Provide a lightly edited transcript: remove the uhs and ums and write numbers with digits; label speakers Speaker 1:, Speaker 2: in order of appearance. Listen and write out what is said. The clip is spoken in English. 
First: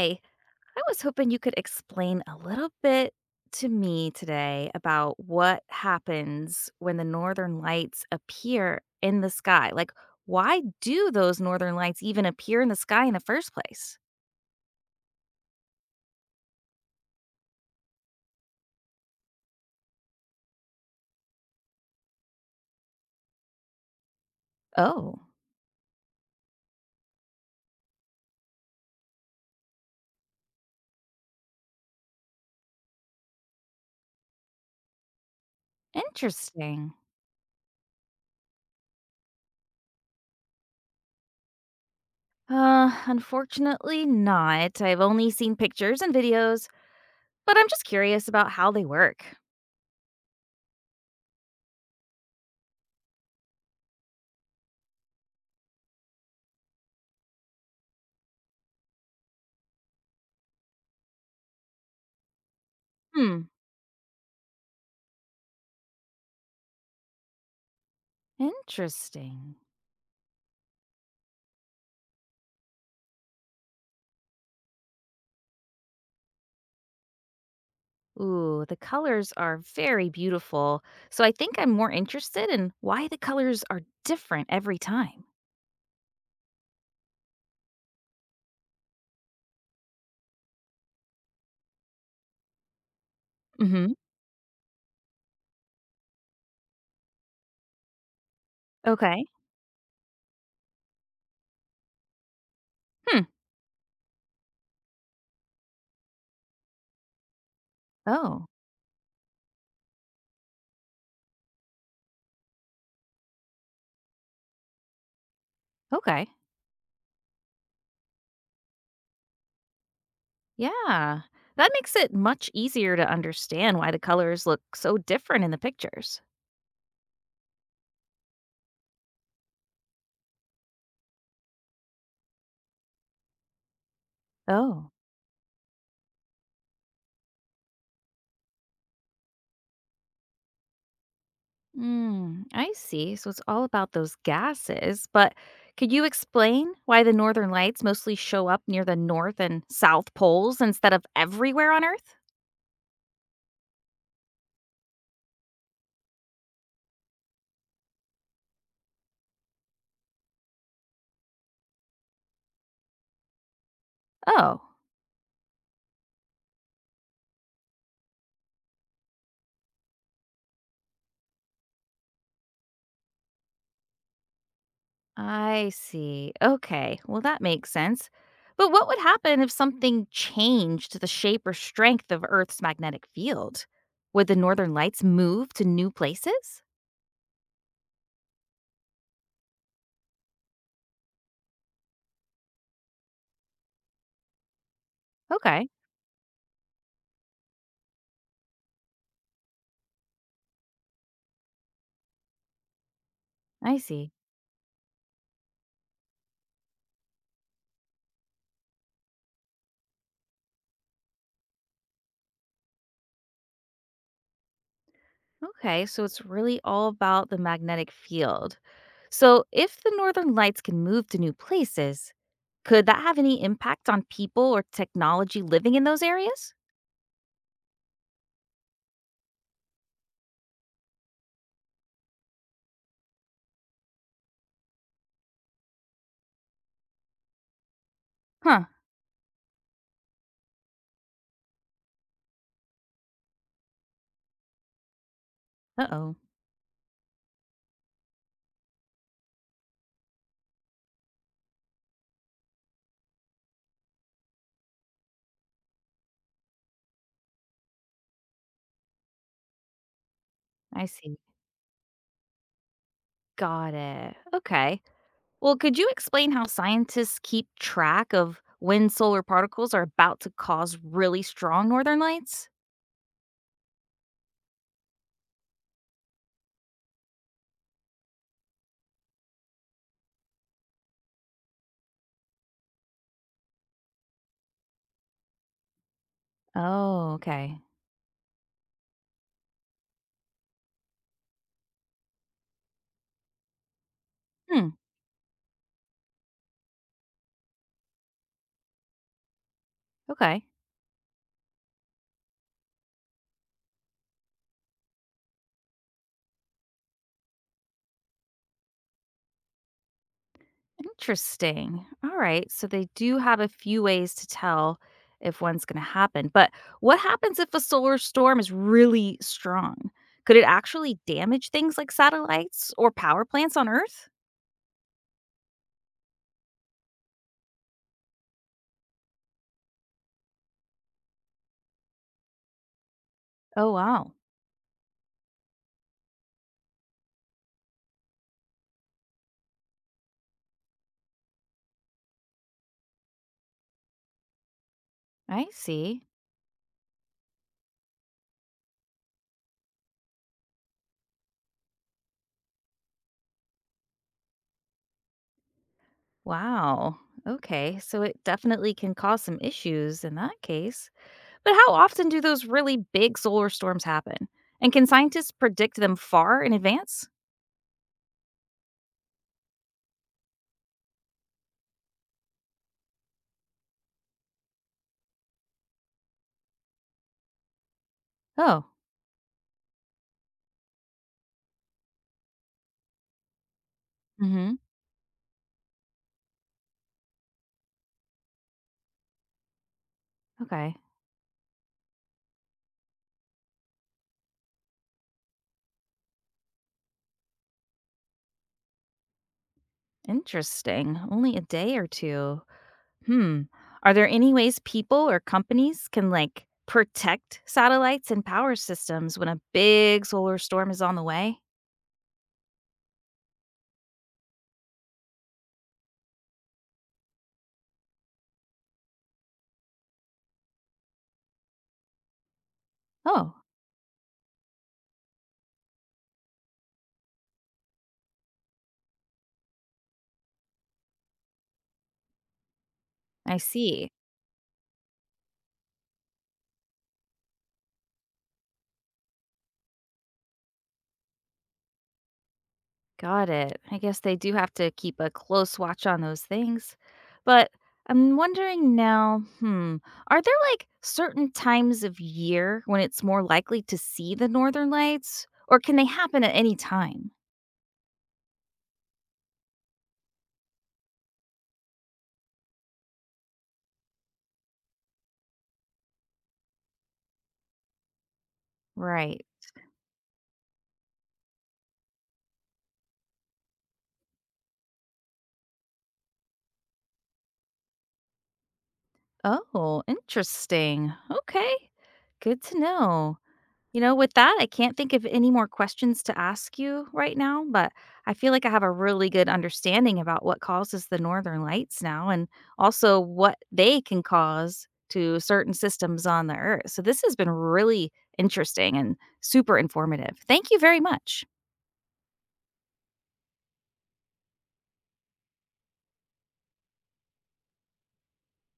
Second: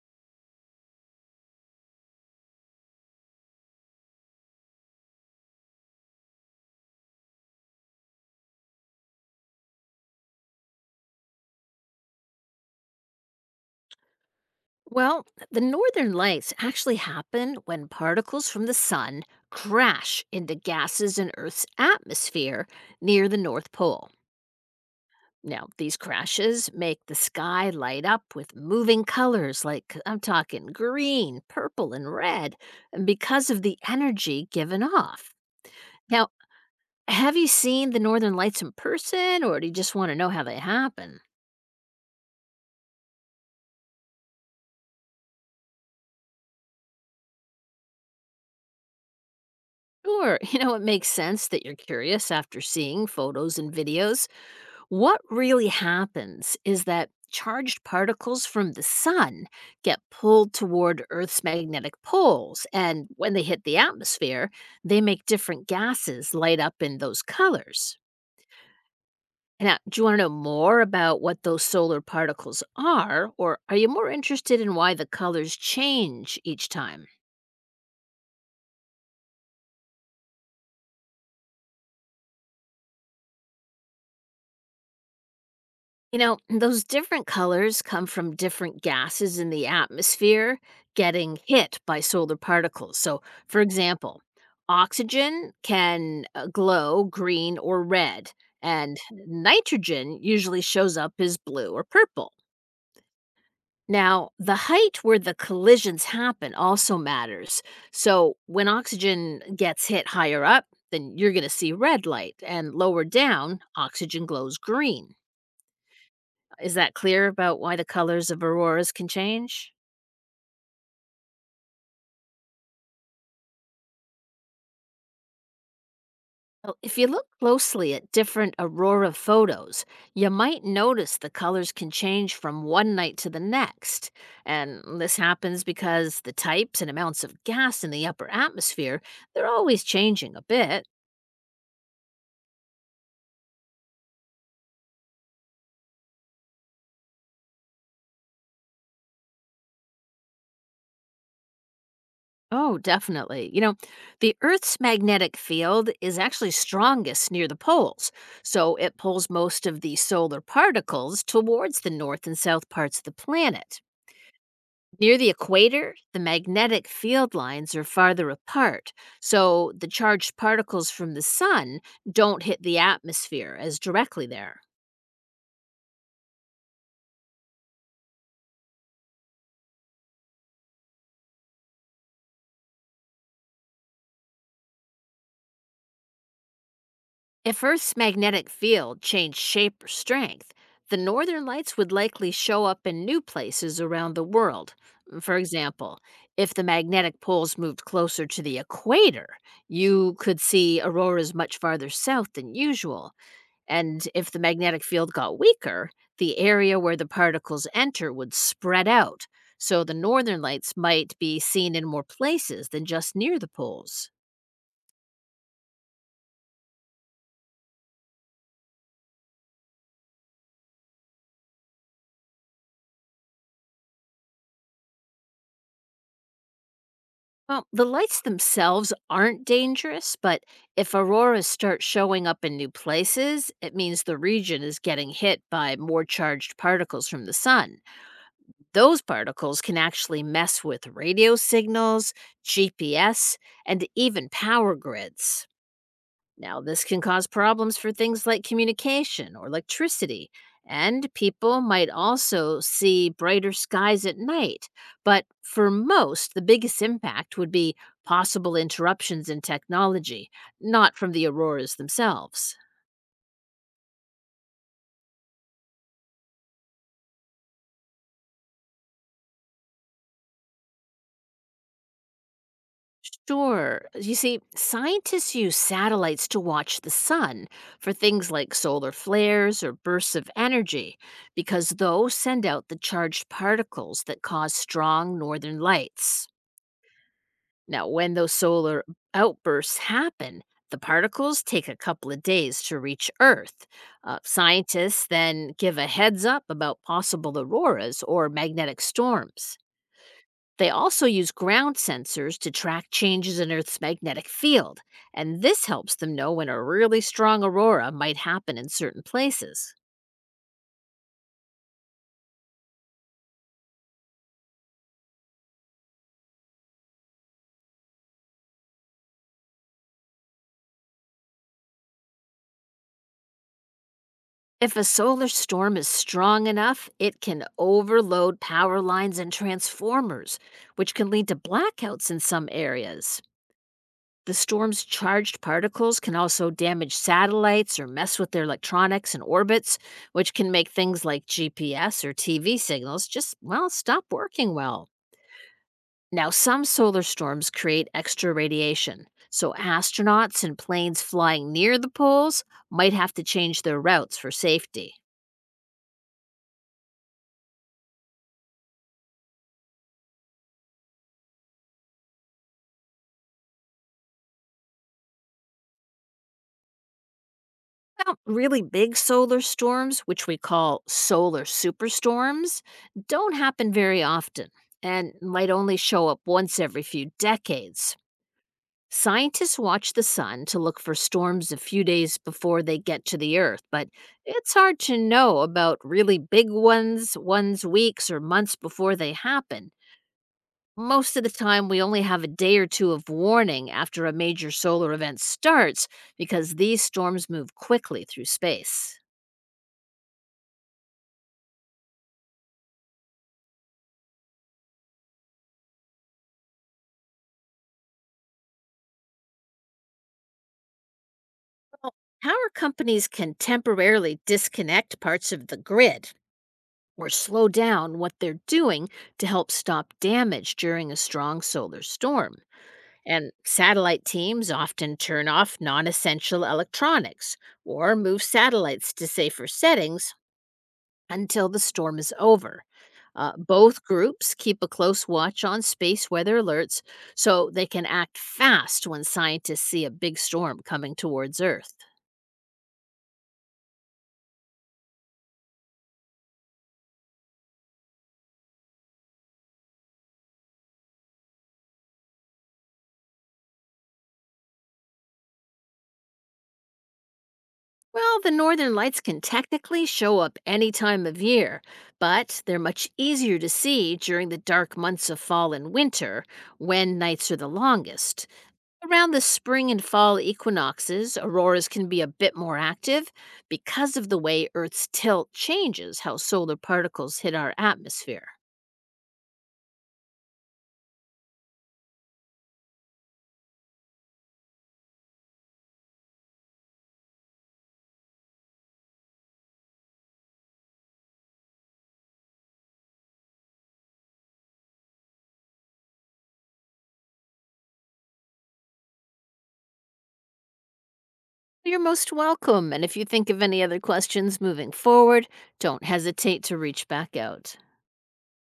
Speaker 1: Hey, I was hoping you could explain a little bit to me today about what happens when the northern lights appear in the sky. Like, why do those northern lights even appear in the sky in the first place?
Speaker 2: Well, the northern lights actually happen when particles from the sun crash into gases in Earth's atmosphere near the North Pole.
Speaker 1: Oh,
Speaker 2: Now, these crashes make the sky light up with moving colors like I'm talking green, purple, and red and because of the energy given off. Now,
Speaker 1: interesting.
Speaker 2: have you seen the northern lights in person or do you just want to know how they happen?
Speaker 1: Unfortunately, not. I've only seen pictures and videos, but I'm just curious about how they work.
Speaker 2: Sure, you know, it makes sense that you're curious after seeing photos and videos. What really happens is that charged particles from the sun get pulled toward Earth's magnetic poles, and when
Speaker 1: Hmm,
Speaker 2: they hit the atmosphere, they make different gases light up in those colors.
Speaker 1: interesting.
Speaker 2: Now, do you want to know more about what those solar particles are, or are you more interested in why the colors change each time?
Speaker 1: Ooh, the colors are very beautiful. So I think I'm more interested in why the colors are different every time.
Speaker 2: You know, those different colors come from different gases in the atmosphere getting hit by solar particles. So, for
Speaker 1: Hmm.
Speaker 2: example, oxygen can glow green or red, and
Speaker 1: Okay.
Speaker 2: nitrogen usually shows up as blue or purple.
Speaker 1: Hmm.
Speaker 2: Now, the height where the collisions happen also matters. So,
Speaker 1: Oh,
Speaker 2: when oxygen gets hit higher up, then you're going to see red light, and lower down, oxygen glows green.
Speaker 1: okay.
Speaker 2: Is that clear about why the colors of auroras can change?
Speaker 1: Yeah. That makes it much easier to understand why the colors look so different in the pictures.
Speaker 2: Well, if you look closely at different aurora photos, you might notice the colors can change from one night to the next. And
Speaker 1: Oh.
Speaker 2: this happens because the types and amounts of gas in the upper atmosphere, they're always changing a bit.
Speaker 1: Mm, I see. So it's all about those gases. But could you explain why the northern lights mostly show up near the north and south poles instead of everywhere on Earth?
Speaker 2: Oh, definitely. You know, the Earth's magnetic field is actually strongest near the poles, so it pulls most of the solar particles towards the north and south parts of the planet.
Speaker 1: Oh.
Speaker 2: Near the equator, the magnetic field lines are farther apart, so the charged particles from the sun don't hit the atmosphere as directly there.
Speaker 1: I see. Okay. Well, that makes sense. But what would happen if something changed the shape or strength of Earth's magnetic field? Would the northern lights move to new places?
Speaker 2: If Earth's magnetic field changed shape or strength, the northern lights would likely show up in new places around the world. For
Speaker 1: Okay.
Speaker 2: example, if the magnetic poles moved closer to the equator, you could see auroras much farther south than usual.
Speaker 1: I
Speaker 2: And
Speaker 1: see.
Speaker 2: if the magnetic field got weaker, the area where the particles enter would spread out, so the northern lights might be seen in more places than just near the poles.
Speaker 1: Okay. So it's really all about the magnetic field. So if the northern lights can move to new places, could that have any impact on people or technology living in those areas?
Speaker 2: Well, the lights themselves aren't dangerous, but if auroras start showing up in new places, it means the region is getting hit by more charged particles from the sun.
Speaker 1: Huh.
Speaker 2: Those particles can actually mess with radio signals, GPS, and even power grids.
Speaker 1: Uh oh.
Speaker 2: Now, this can cause problems for things like communication or electricity, and people might also see brighter skies at night. But for most, the biggest impact would be possible interruptions in technology,
Speaker 1: I
Speaker 2: not from
Speaker 1: see.
Speaker 2: the auroras themselves.
Speaker 1: Got it. Okay. Well, could you explain how scientists keep track of when solar particles are about to cause really strong northern lights?
Speaker 2: Sure. You see, scientists use satellites to watch the sun for things like solar flares or bursts of energy, because those send out the charged particles that cause strong northern lights.
Speaker 1: Oh, okay.
Speaker 2: Now, when those solar outbursts happen, the particles take a couple of days to reach Earth.
Speaker 1: Hmm.
Speaker 2: Scientists then give a heads up about possible auroras or magnetic storms.
Speaker 1: Okay.
Speaker 2: They also use ground sensors to track changes in Earth's magnetic field, and this helps them know when a really strong aurora might happen in certain places.
Speaker 1: Interesting. All right. So they do have a few ways to tell if one's going to happen. But what happens if a solar storm is really strong? Could it actually damage things like satellites or power plants on Earth?
Speaker 2: If a solar storm is strong enough, it can overload power lines and transformers, which can lead to blackouts in some areas.
Speaker 1: Oh, wow.
Speaker 2: The storm's charged particles can also damage satellites or mess with their electronics and orbits, which can make things like GPS or TV signals just, well, stop working well.
Speaker 1: I see.
Speaker 2: Now, some solar storms create extra radiation, so astronauts and planes flying near the poles might have to change their routes for safety.
Speaker 1: Wow. Okay. So it definitely can cause some issues in that case. But how often do those really big solar storms happen? And can scientists predict them far in advance?
Speaker 2: Now, really big solar storms, which we call solar superstorms, don't happen very often and might only show up once every few decades.
Speaker 1: Oh,
Speaker 2: Scientists watch the sun to look for storms a few days before they get to the Earth, but
Speaker 1: hmm,
Speaker 2: it's hard to know about really big ones, ones weeks or months before they happen.
Speaker 1: okay.
Speaker 2: Most of the time, we only have a day or two of warning after a major solar event starts because these storms move quickly through space.
Speaker 1: Interesting. Only a day or two. Hmm. Are there any ways people or companies can like protect satellites and power systems when a big solar storm is on the way?
Speaker 2: Power companies can temporarily disconnect parts of the grid or slow down what they're doing to help stop damage during a strong solar storm. And
Speaker 1: Oh,
Speaker 2: satellite teams often turn off non essential electronics or move satellites to safer settings until the storm is over.
Speaker 1: I
Speaker 2: Both
Speaker 1: see.
Speaker 2: groups keep a close watch on space weather alerts so they can act fast when scientists see a big storm coming towards Earth.
Speaker 1: Got it. I guess they do have to keep a close watch on those things. But I'm wondering now, hmm, are there like certain times of year when it's more likely to see the northern lights or can they happen at any time?
Speaker 2: Well, the northern lights can technically show up any time of year, but they're much easier to see during the dark months of fall and winter, when nights are the longest. Around the
Speaker 1: Right.
Speaker 2: spring and fall equinoxes, auroras can be a bit more active because of the way Earth's tilt changes how solar particles hit our atmosphere.
Speaker 1: Oh, interesting. Okay. Good to know. You know, with that, I can't think of any more questions to ask you right now, but I feel like I have a really good understanding about what causes the northern lights now and also what they can cause to certain systems on the earth. So this has been really interesting and super informative. Thank you very much.
Speaker 2: You're most welcome, and if you think of any other questions moving forward, don't hesitate to reach back out.